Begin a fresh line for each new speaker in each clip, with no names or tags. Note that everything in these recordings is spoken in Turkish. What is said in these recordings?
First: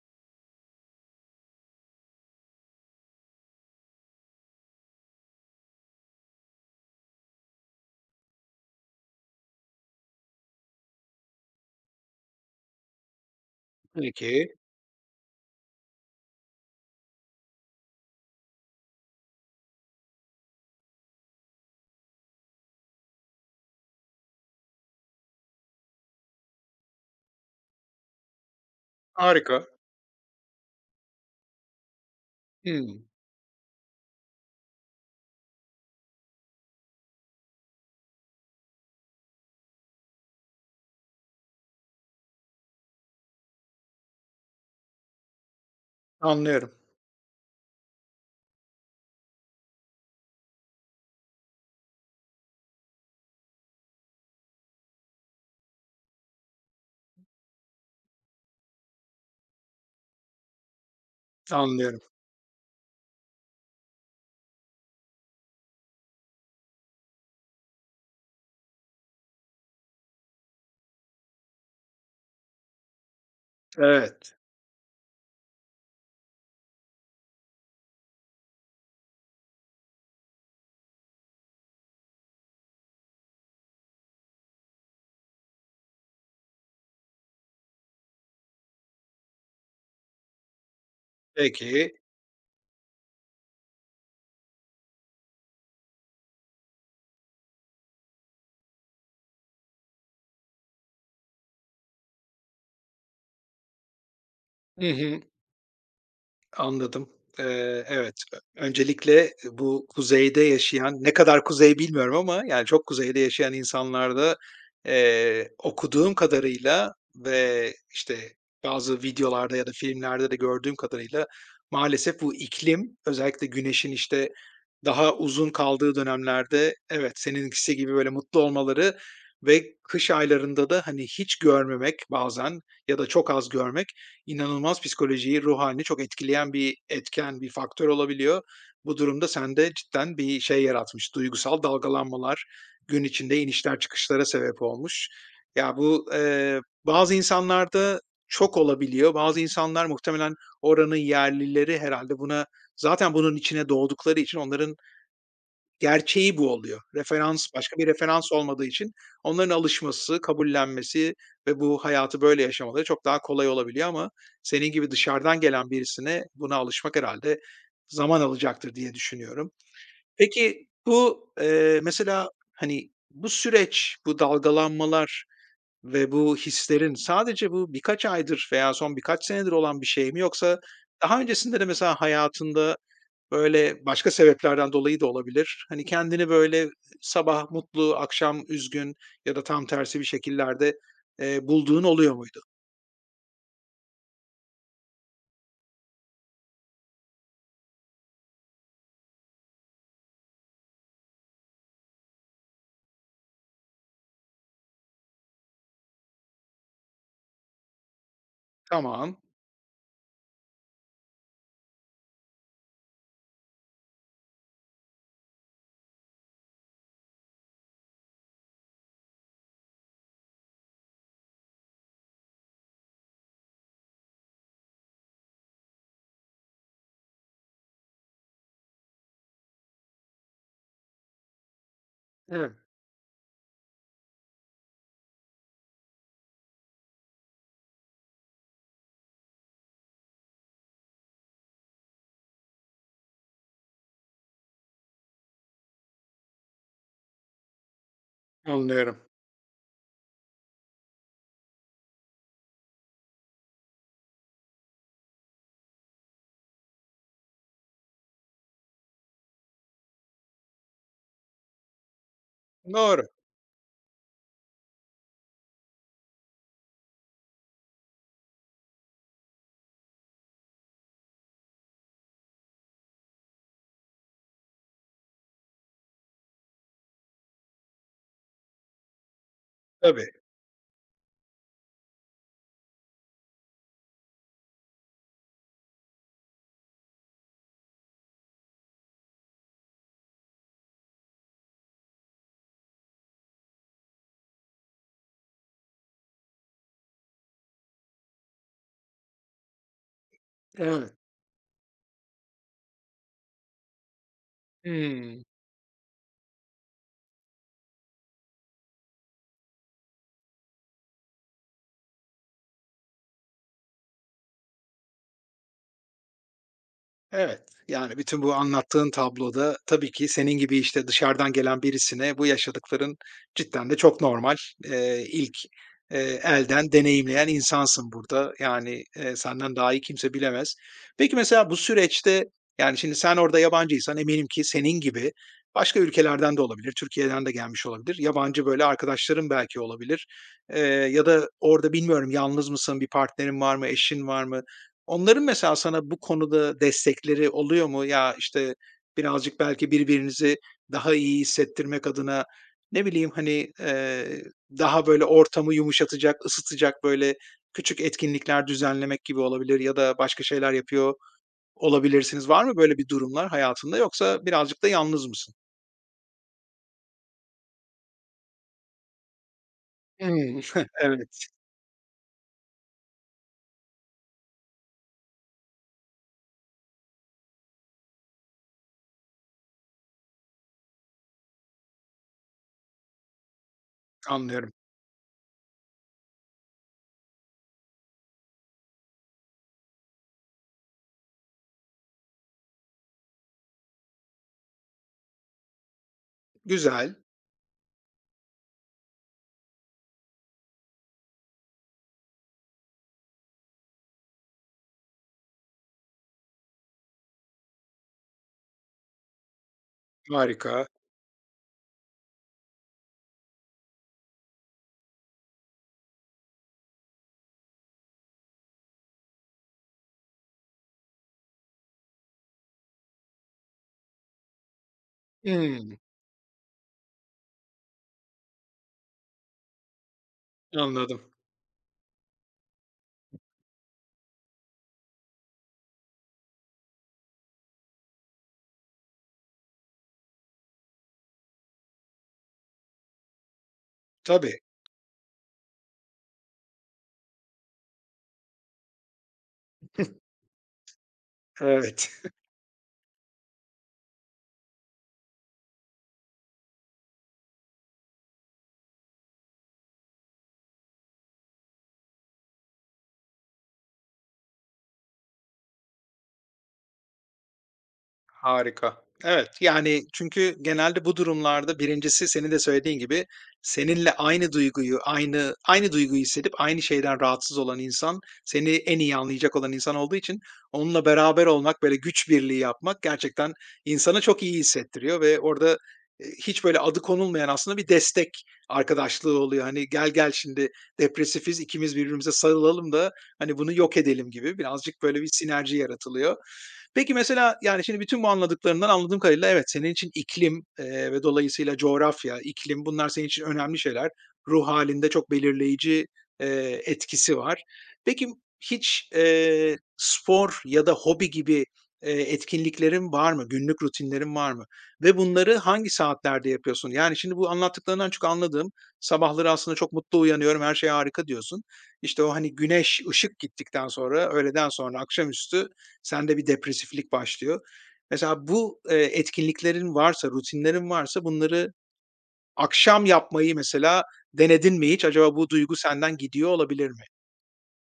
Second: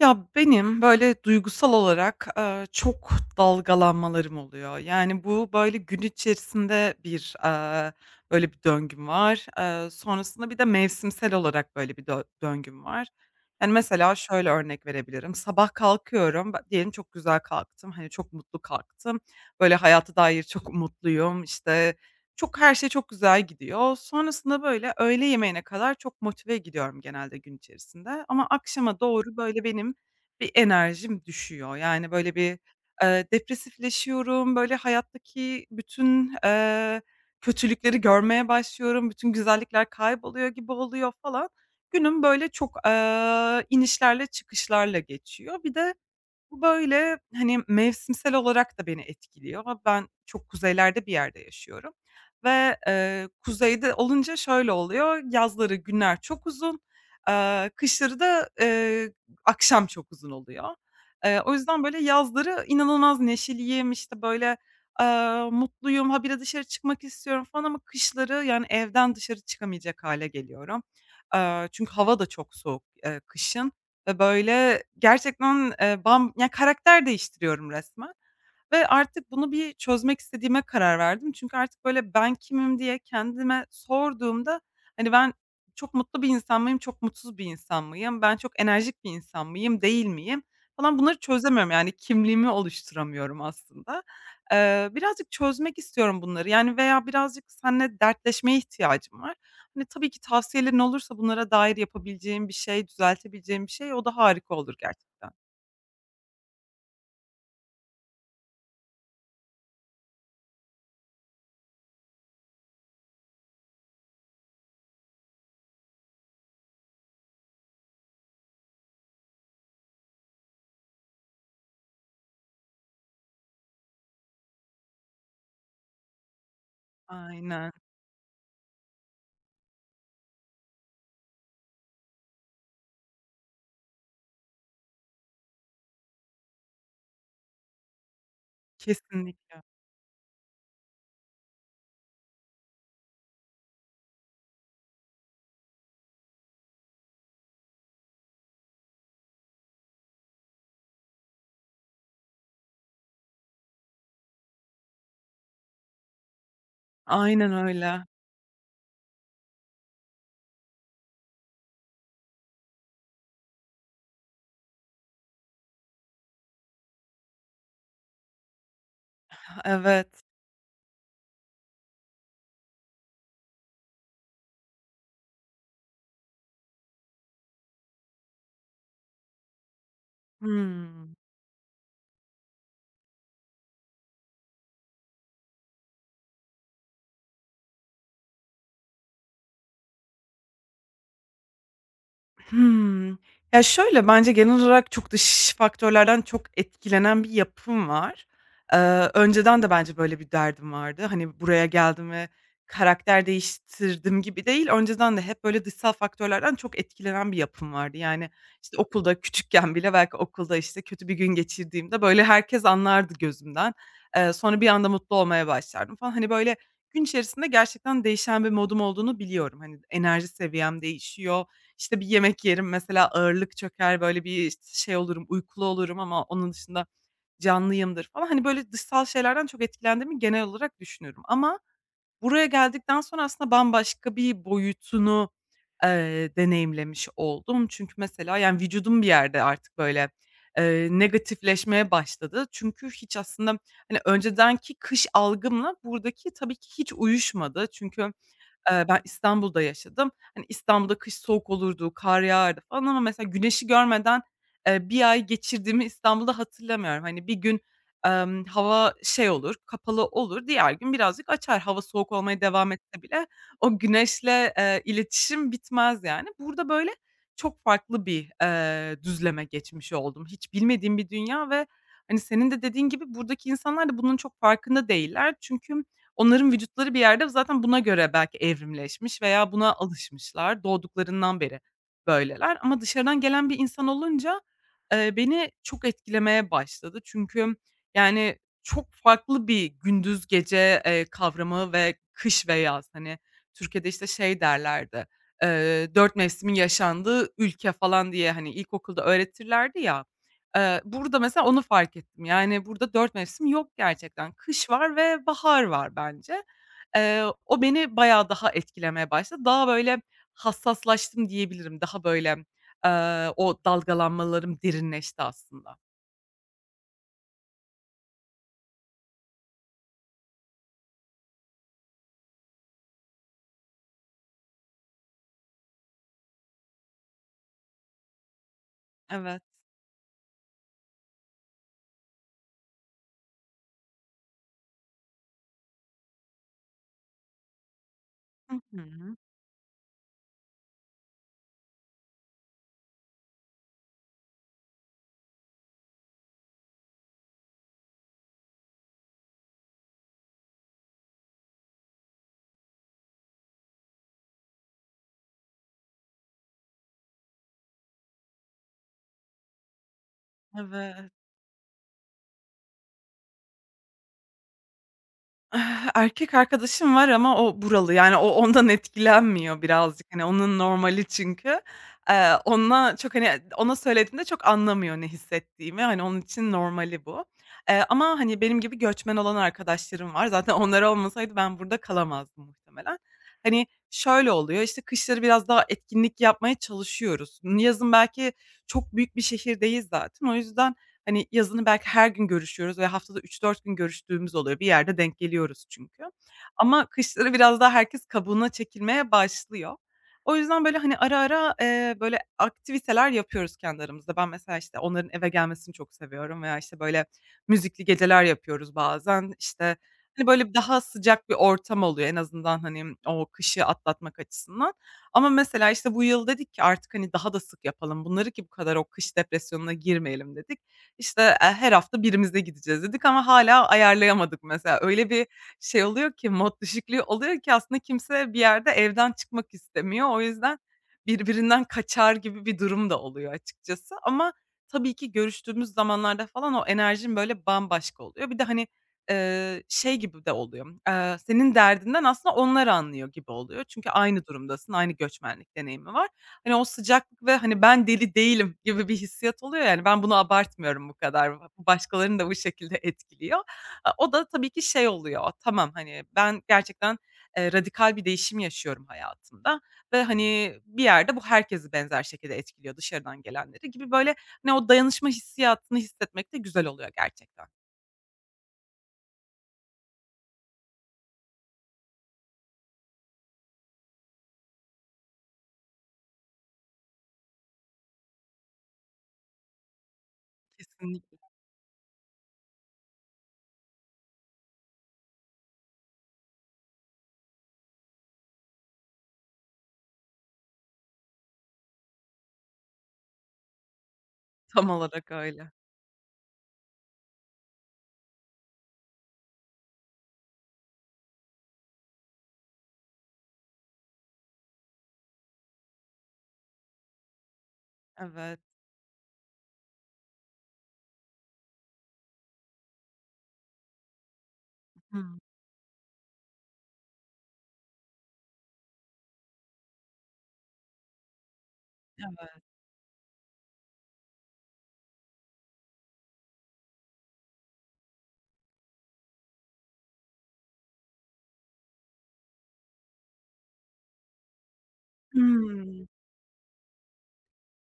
Ya, benim, böyle, duygusal olarak, çok dalgalanmalarım oluyor. Yani, bu, böyle, gün içerisinde bir, böyle bir döngüm var. Sonrasında bir de mevsimsel olarak böyle bir döngüm var. Yani, mesela şöyle
Peki,
örnek verebilirim. Sabah kalkıyorum, diyelim çok güzel kalktım, hani, çok mutlu kalktım. Böyle, hayata dair çok mutluyum, İşte çok her şey çok güzel gidiyor. Sonrasında, böyle, öğle yemeğine kadar çok motive gidiyorum genelde gün içerisinde ama akşama doğru, böyle,
harika.
benim bir enerjim düşüyor. Yani, böyle, bir,
Hımm,
depresifleşiyorum, böyle, hayattaki bütün, kötülükleri görmeye başlıyorum, bütün güzellikler kayboluyor gibi oluyor falan. Günüm, böyle, çok, inişlerle çıkışlarla geçiyor. Bir de bu
anlıyorum,
böyle, hani, mevsimsel olarak da beni etkiliyor. Ben çok kuzeylerde bir yerde yaşıyorum ve, kuzeyde olunca şöyle oluyor, yazları günler çok uzun, kışları da, akşam çok uzun oluyor. O yüzden böyle
anlıyorum.
yazları inanılmaz neşeliyim, işte, böyle, mutluyum, habire dışarı çıkmak istiyorum falan ama kışları, yani, evden dışarı çıkamayacak hale geliyorum. Çünkü hava da çok soğuk, kışın. Ve
Evet,
böyle gerçekten, bam ya karakter değiştiriyorum resmen. Ve artık bunu bir çözmek istediğime karar verdim. Çünkü artık, böyle, ben kimim diye kendime sorduğumda, hani, ben çok mutlu bir insan mıyım, çok mutsuz bir insan mıyım, ben çok enerjik bir insan mıyım, değil miyim falan bunları çözemiyorum. Yani
peki.
kimliğimi oluşturamıyorum aslında. Birazcık çözmek istiyorum bunları, yani, veya birazcık seninle dertleşmeye ihtiyacım var. Hani, tabii ki tavsiyelerin olursa bunlara dair yapabileceğim bir şey, düzeltebileceğim bir şey o da harika olur
Hı hı.
gerçekten.
Anladım. Evet, öncelikle bu kuzeyde yaşayan, ne kadar kuzey bilmiyorum ama yani çok kuzeyde yaşayan insanlarda, okuduğum kadarıyla ve, işte, bazı videolarda ya da filmlerde de gördüğüm kadarıyla maalesef bu iklim özellikle güneşin, işte, daha uzun kaldığı dönemlerde evet,
Aynen,
seninkisi gibi böyle mutlu olmaları ve kış aylarında da, hani, hiç görmemek bazen ya da çok az görmek inanılmaz psikolojiyi, ruh halini çok etkileyen bir etken, bir faktör olabiliyor. Bu durumda
kesinlikle.
sende cidden bir şey yaratmış, duygusal dalgalanmalar, gün içinde inişler çıkışlara sebep olmuş. Ya, bu, bazı insanlarda çok olabiliyor. Bazı insanlar muhtemelen oranın yerlileri herhalde buna zaten bunun içine doğdukları için onların gerçeği bu oluyor. Referans
Aynen
başka bir
öyle.
referans olmadığı için onların alışması, kabullenmesi ve bu hayatı böyle yaşamaları çok daha kolay olabiliyor ama senin gibi dışarıdan gelen birisine buna alışmak herhâlde zaman alacaktır diye düşünüyorum.
Evet.
Peki bu, mesela, hani, bu süreç, bu dalgalanmalar ve bu hislerin sadece bu birkaç aydır veya son birkaç senedir olan bir şey mi yoksa
Hıı.
daha öncesinde de mesela hayatında böyle, başka sebeplerden dolayı da olabilir. Hani, kendini böyle sabah mutlu, akşam üzgün ya da tam tersi bir şekillerde, bulduğun oluyor muydu?
Hımm. Ya, şöyle, bence genel olarak çok dış faktörlerden çok etkilenen bir yapım var. Önceden de bence böyle bir derdim vardı. Hani, buraya geldim ve karakter değiştirdim gibi değil, önceden de hep böyle dışsal faktörlerden çok etkilenen bir yapım vardı. Yani, işte,
Tamam.
okulda küçükken bile belki okulda, işte, kötü bir gün geçirdiğimde, böyle, herkes anlardı gözümden. Sonra bir anda mutlu olmaya başlardım falan. Hani, böyle, gün içerisinde gerçekten değişen bir modum olduğunu biliyorum. Hani, enerji seviyem değişiyor, işte, bir yemek yerim mesela, ağırlık çöker, böyle, bir şey olurum, uykulu olurum ama onun dışında canlıyımdır falan. Hani, böyle, dışsal şeylerden çok etkilendiğimi genel olarak düşünüyorum ama buraya
Evet.
geldikten sonra aslında bambaşka bir boyutunu, deneyimlemiş oldum. Çünkü mesela, yani, vücudum bir yerde artık, böyle, negatifleşmeye başladı. Çünkü hiç aslında, hani, öncedenki kış algımla buradaki tabii ki hiç uyuşmadı. Çünkü
Anlıyorum.
ben İstanbul'da yaşadım. Hani, İstanbul'da kış soğuk olurdu, kar yağardı falan ama mesela güneşi görmeden, 1 ay geçirdiğimi İstanbul'da hatırlamıyorum. Hani, bir gün, hava şey olur, kapalı olur, diğer gün birazcık açar. Hava soğuk olmaya devam
Doğru.
etse bile o güneşle, iletişim bitmez yani. Burada böyle çok farklı bir, düzleme geçmiş oldum. Hiç bilmediğim bir dünya ve, hani, senin de dediğin gibi buradaki insanlar da bunun çok farkında değiller. Çünkü onların vücutları bir yerde zaten buna göre belki evrimleşmiş veya buna
Tabii.
alışmışlar. Doğduklarından beri böyleler ama dışarıdan gelen bir insan olunca, beni çok etkilemeye başladı. Çünkü, yani, çok farklı bir gündüz gece, kavramı ve kış ve yaz. Hani, Türkiye'de, işte, şey derlerdi, 4 mevsimin yaşandığı ülke falan diye, hani, ilkokulda öğretirlerdi ya.
Evet.
Burada mesela onu fark ettim. Yani, burada 4 mevsim yok gerçekten. Kış var
Hımm.
ve bahar var bence. O beni bayağı daha etkilemeye başladı. Daha, böyle, hassaslaştım diyebilirim. Daha, böyle, o dalgalanmalarım derinleşti aslında.
Evet, yani bütün bu anlattığın tabloda tabii ki senin gibi, işte, dışarıdan gelen birisine bu yaşadıkların cidden de çok normal. İlk, elden deneyimleyen insansın burada. Yani,
Evet.
senden daha iyi kimse bilemez. Peki, mesela bu süreçte, yani, şimdi sen orada yabancıysan eminim ki senin gibi başka ülkelerden de olabilir, Türkiye'den de gelmiş olabilir, yabancı,
Hı
böyle,
hı.
arkadaşların belki olabilir, ya da orada bilmiyorum yalnız mısın, bir partnerin var mı, eşin var mı? Onların mesela sana bu konuda destekleri oluyor mu? Ya, işte, birazcık belki birbirinizi daha iyi hissettirmek adına, ne bileyim, hani, daha böyle ortamı yumuşatacak, ısıtacak böyle küçük etkinlikler düzenlemek gibi olabilir ya da başka şeyler yapıyor
Evet.
olabilirsiniz. Var mı böyle bir durumlar hayatında yoksa birazcık da yalnız mısın?
Eh, erkek arkadaşım var ama o buralı, yani, o ondan etkilenmiyor birazcık. Hani,
Hımm.
onun normali
Evet,
çünkü. Onunla çok, hani, ona söylediğimde çok anlamıyor ne hissettiğimi. Hani, onun için normali bu. Ama, hani, benim gibi göçmen olan arkadaşlarım var. Zaten onlar olmasaydı ben burada kalamazdım muhtemelen. Hani, şöyle
anlıyorum.
oluyor, işte, kışları biraz daha etkinlik yapmaya çalışıyoruz. Yazın belki çok büyük bir şehirdeyiz zaten. O yüzden hani, yazını belki her gün görüşüyoruz ve haftada 3-4 gün görüştüğümüz oluyor. Bir yerde denk geliyoruz çünkü. Ama
Güzel,
kışları biraz daha herkes kabuğuna çekilmeye başlıyor. O yüzden, böyle, hani, ara ara, böyle, aktiviteler yapıyoruz kendi aramızda. Ben mesela, işte, onların eve gelmesini çok seviyorum veya, işte, böyle, müzikli geceler yapıyoruz bazen. İşte, hani, böyle,
harika.
daha sıcak bir ortam oluyor en azından, hani, o kışı atlatmak açısından. Ama mesela, işte, bu yıl dedik ki artık, hani, daha da sık yapalım bunları ki bu kadar o kış depresyonuna girmeyelim dedik. İşte, her hafta birimizde gideceğiz dedik ama hala ayarlayamadık mesela. Öyle bir
Hımm,
şey oluyor ki, mod düşüklüğü oluyor ki aslında kimse bir yerde evden çıkmak istemiyor. O yüzden
anladım.
birbirinden kaçar gibi bir durum da oluyor açıkçası ama tabii ki görüştüğümüz zamanlarda falan o enerjim böyle bambaşka oluyor. Bir de, hani, şey gibi de oluyor, senin derdinden aslında onlar anlıyor gibi oluyor. Çünkü aynı
Tabii,
durumdasın, aynı göçmenlik deneyimi var. Hani, o sıcaklık ve, hani, ben deli değilim gibi bir hissiyat oluyor, yani, ben bunu abartmıyorum bu kadar, bu
evet.
başkalarını da bu şekilde etkiliyor. O da tabii ki şey oluyor, tamam, hani, ben gerçekten, radikal bir değişim yaşıyorum hayatımda ve, hani, bir yerde bu herkesi benzer şekilde etkiliyor, dışarıdan gelenleri gibi, böyle, hani, o dayanışma hissiyatını hissetmek de güzel oluyor gerçekten.
Harika. Evet, yani, çünkü genelde bu durumlarda birincisi senin de söylediğin gibi seninle aynı duyguyu, aynı duyguyu hissedip aynı şeyden rahatsız olan insan, seni en iyi anlayacak olan insan olduğu için onunla
Kesinlikle.
beraber olmak, böyle güç birliği yapmak gerçekten insana çok iyi hissettiriyor ve orada, hiç böyle adı konulmayan aslında bir destek arkadaşlığı oluyor. Hani, "Gel, gel şimdi depresifiz, ikimiz birbirimize sarılalım da, hani, bunu yok edelim." gibi
Tam
birazcık böyle bir
olarak öyle.
sinerji yaratılıyor. Peki mesela, yani, şimdi bütün bu anladıklarından anladığım kadarıyla evet, senin için iklim, ve dolayısıyla coğrafya, iklim bunlar senin için önemli şeyler. Ruh halinde çok belirleyici, etkisi var. Peki
Evet.
hiç, spor ya da hobi gibi, etkinliklerin var mı? Günlük rutinlerin var mı? Ve
Hımm.
bunları hangi saatlerde yapıyorsun? Yani, şimdi bu anlattıklarından çok anladığım, sabahları aslında çok mutlu uyanıyorum, her şey harika diyorsun. İşte, o, hani,
Evet.
güneş, ışık gittikten sonra, öğleden sonra, akşamüstü sende bir depresiflik başlıyor. Mesela bu, etkinliklerin varsa, rutinlerin varsa bunları akşam yapmayı mesela denedin mi hiç? Acaba bu duygu
Hımm.
senden gidiyor olabilir mi?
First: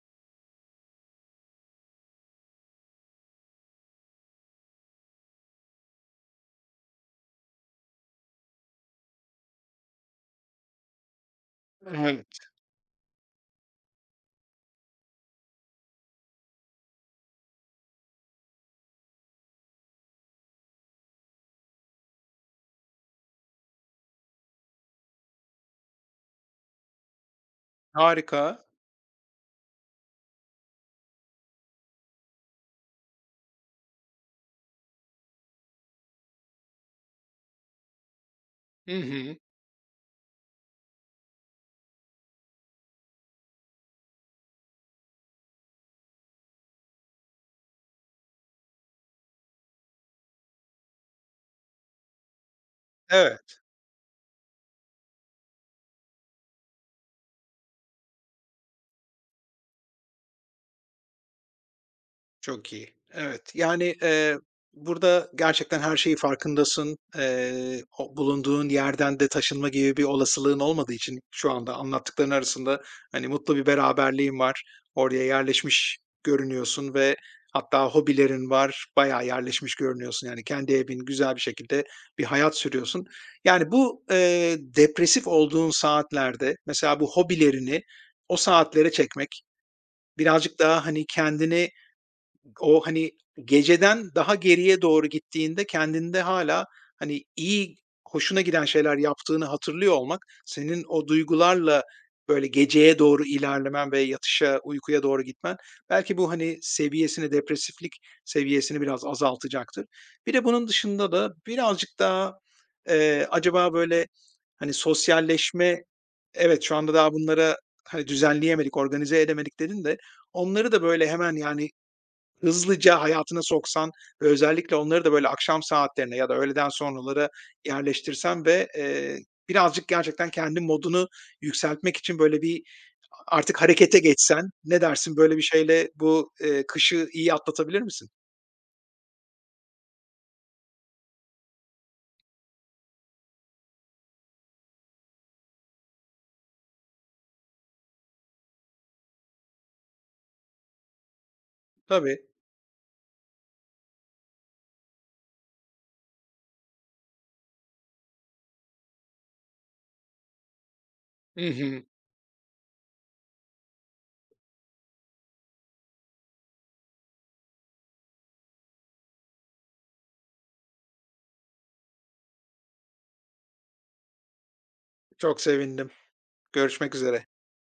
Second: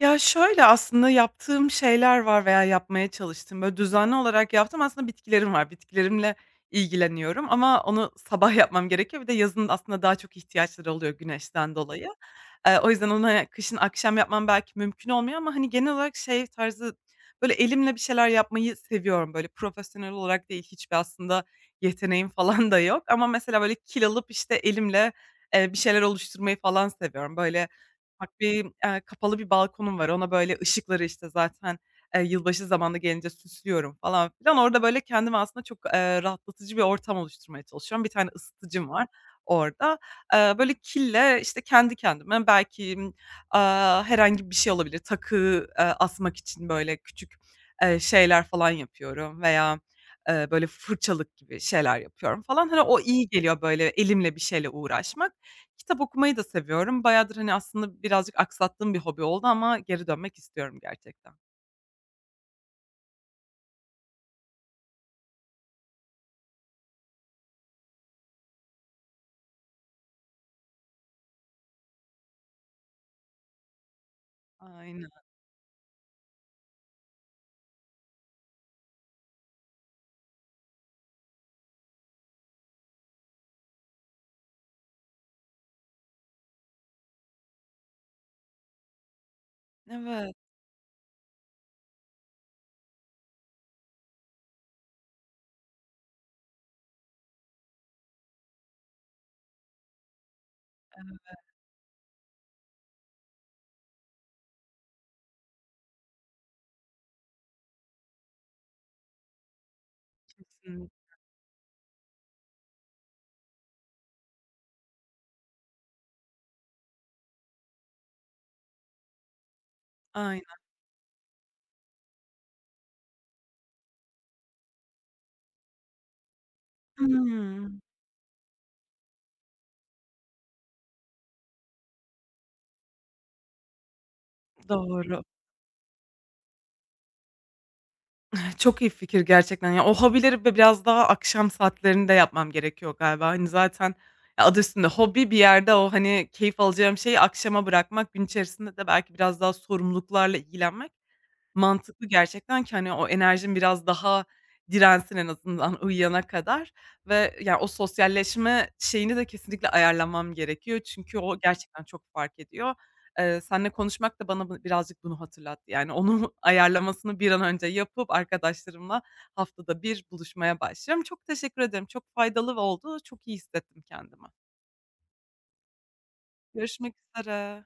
Ya, şöyle aslında yaptığım şeyler var veya yapmaya çalıştığım, böyle, düzenli olarak yaptığım aslında bitkilerim var. Bitkilerimle ilgileniyorum ama onu sabah yapmam gerekiyor. Bir de yazın aslında daha çok ihtiyaçları oluyor güneşten dolayı.
Evet.
O yüzden onu, hani, kışın akşam yapmam belki mümkün olmuyor ama, hani, genel olarak şey tarzı, böyle, elimle bir şeyler yapmayı seviyorum. Böyle, profesyonel olarak değil, hiçbir aslında yeteneğim falan da yok ama mesela, böyle, kil alıp, işte, elimle, bir şeyler oluşturmayı falan seviyorum. Böyle, bak,
Harika.
benim, kapalı bir balkonum var. Ona böyle ışıkları, işte, zaten, yılbaşı zamanı gelince süslüyorum falan filan. Orada böyle kendime aslında çok, rahatlatıcı bir ortam oluşturmaya çalışıyorum. Bir tane ısıtıcım
Hı
var
hı.
orada. Böyle kille, işte, kendi kendime belki, herhangi bir şey olabilir. Takı, asmak için böyle küçük, şeyler falan yapıyorum veya, böyle fırçalık gibi şeyler yapıyorum falan. Hani, o iyi
Evet.
geliyor böyle elimle bir şeyle uğraşmak. Kitap okumayı da seviyorum. Bayağıdır, hani, aslında birazcık aksattığım bir hobi oldu ama geri dönmek istiyorum gerçekten.
Çok iyi. Evet, yani, burada gerçekten her şeyi farkındasın. O bulunduğun yerden de taşınma gibi bir olasılığın olmadığı için şu anda anlattıkların arasında, hani, mutlu bir beraberliğin var.
Aynen.
Oraya yerleşmiş görünüyorsun ve hatta hobilerin var. Bayağı yerleşmiş görünüyorsun. Yani kendi evin, güzel bir şekilde bir hayat sürüyorsun. Yani bu, depresif olduğun saatlerde mesela bu hobilerini o saatlere çekmek,
Evet,
birazcık daha, hani, kendini o, hani, geceden daha geriye doğru gittiğinde kendinde hala hani, iyi, hoşuna giden şeyler yaptığını hatırlıyor olmak, senin o duygularla, böyle, geceye doğru ilerlemen ve yatışa, uykuya doğru gitmen, belki bu, hani, seviyesini, depresiflik seviyesini biraz azaltacaktır. Bir de bunun
kesin.
dışında da birazcık daha, acaba, böyle, hani, sosyalleşme evet, şu anda daha bunlara, hani, düzenleyemedik, organize edemedik dedin de
Aynen.
onları da, böyle, hemen, yani, hızlıca hayatına soksan ve özellikle onları da böyle akşam saatlerine ya da öğleden sonralara
Hımm.
yerleştirsen ve, birazcık gerçekten kendi modunu yükseltmek için böyle bir artık harekete geçsen, ne dersin?
Doğru.
Böyle bir şeyle bu, kışı iyi atlatabilir misin?
Eh, çok iyi fikir gerçekten. Ya, o hobileri biraz daha akşam saatlerinde yapmam gerekiyor galiba. Hani, zaten ya, adı üstünde hobi bir yerde o, hani, keyif alacağım şeyi akşama bırakmak, gün içerisinde de belki biraz daha sorumluluklarla ilgilenmek, mantıklı
Tabii.
gerçekten ki, hani, o enerjin biraz daha dirensin en azından uyuyana kadar ve yani o sosyalleşme şeyini de kesinlikle ayarlamam gerekiyor. Çünkü o
Hı hı.
gerçekten çok fark ediyor. Seninle konuşmak da bana bu birazcık bunu hatırlattı. Yani, onun ayarlamasını bir an önce yapıp arkadaşlarımla haftada bir buluşmaya başlıyorum. Çok teşekkür ederim. Çok faydalı oldu. Çok iyi hissettim kendimi.
Çok sevindim. Görüşmek
Görüşmek
üzere.
üzere.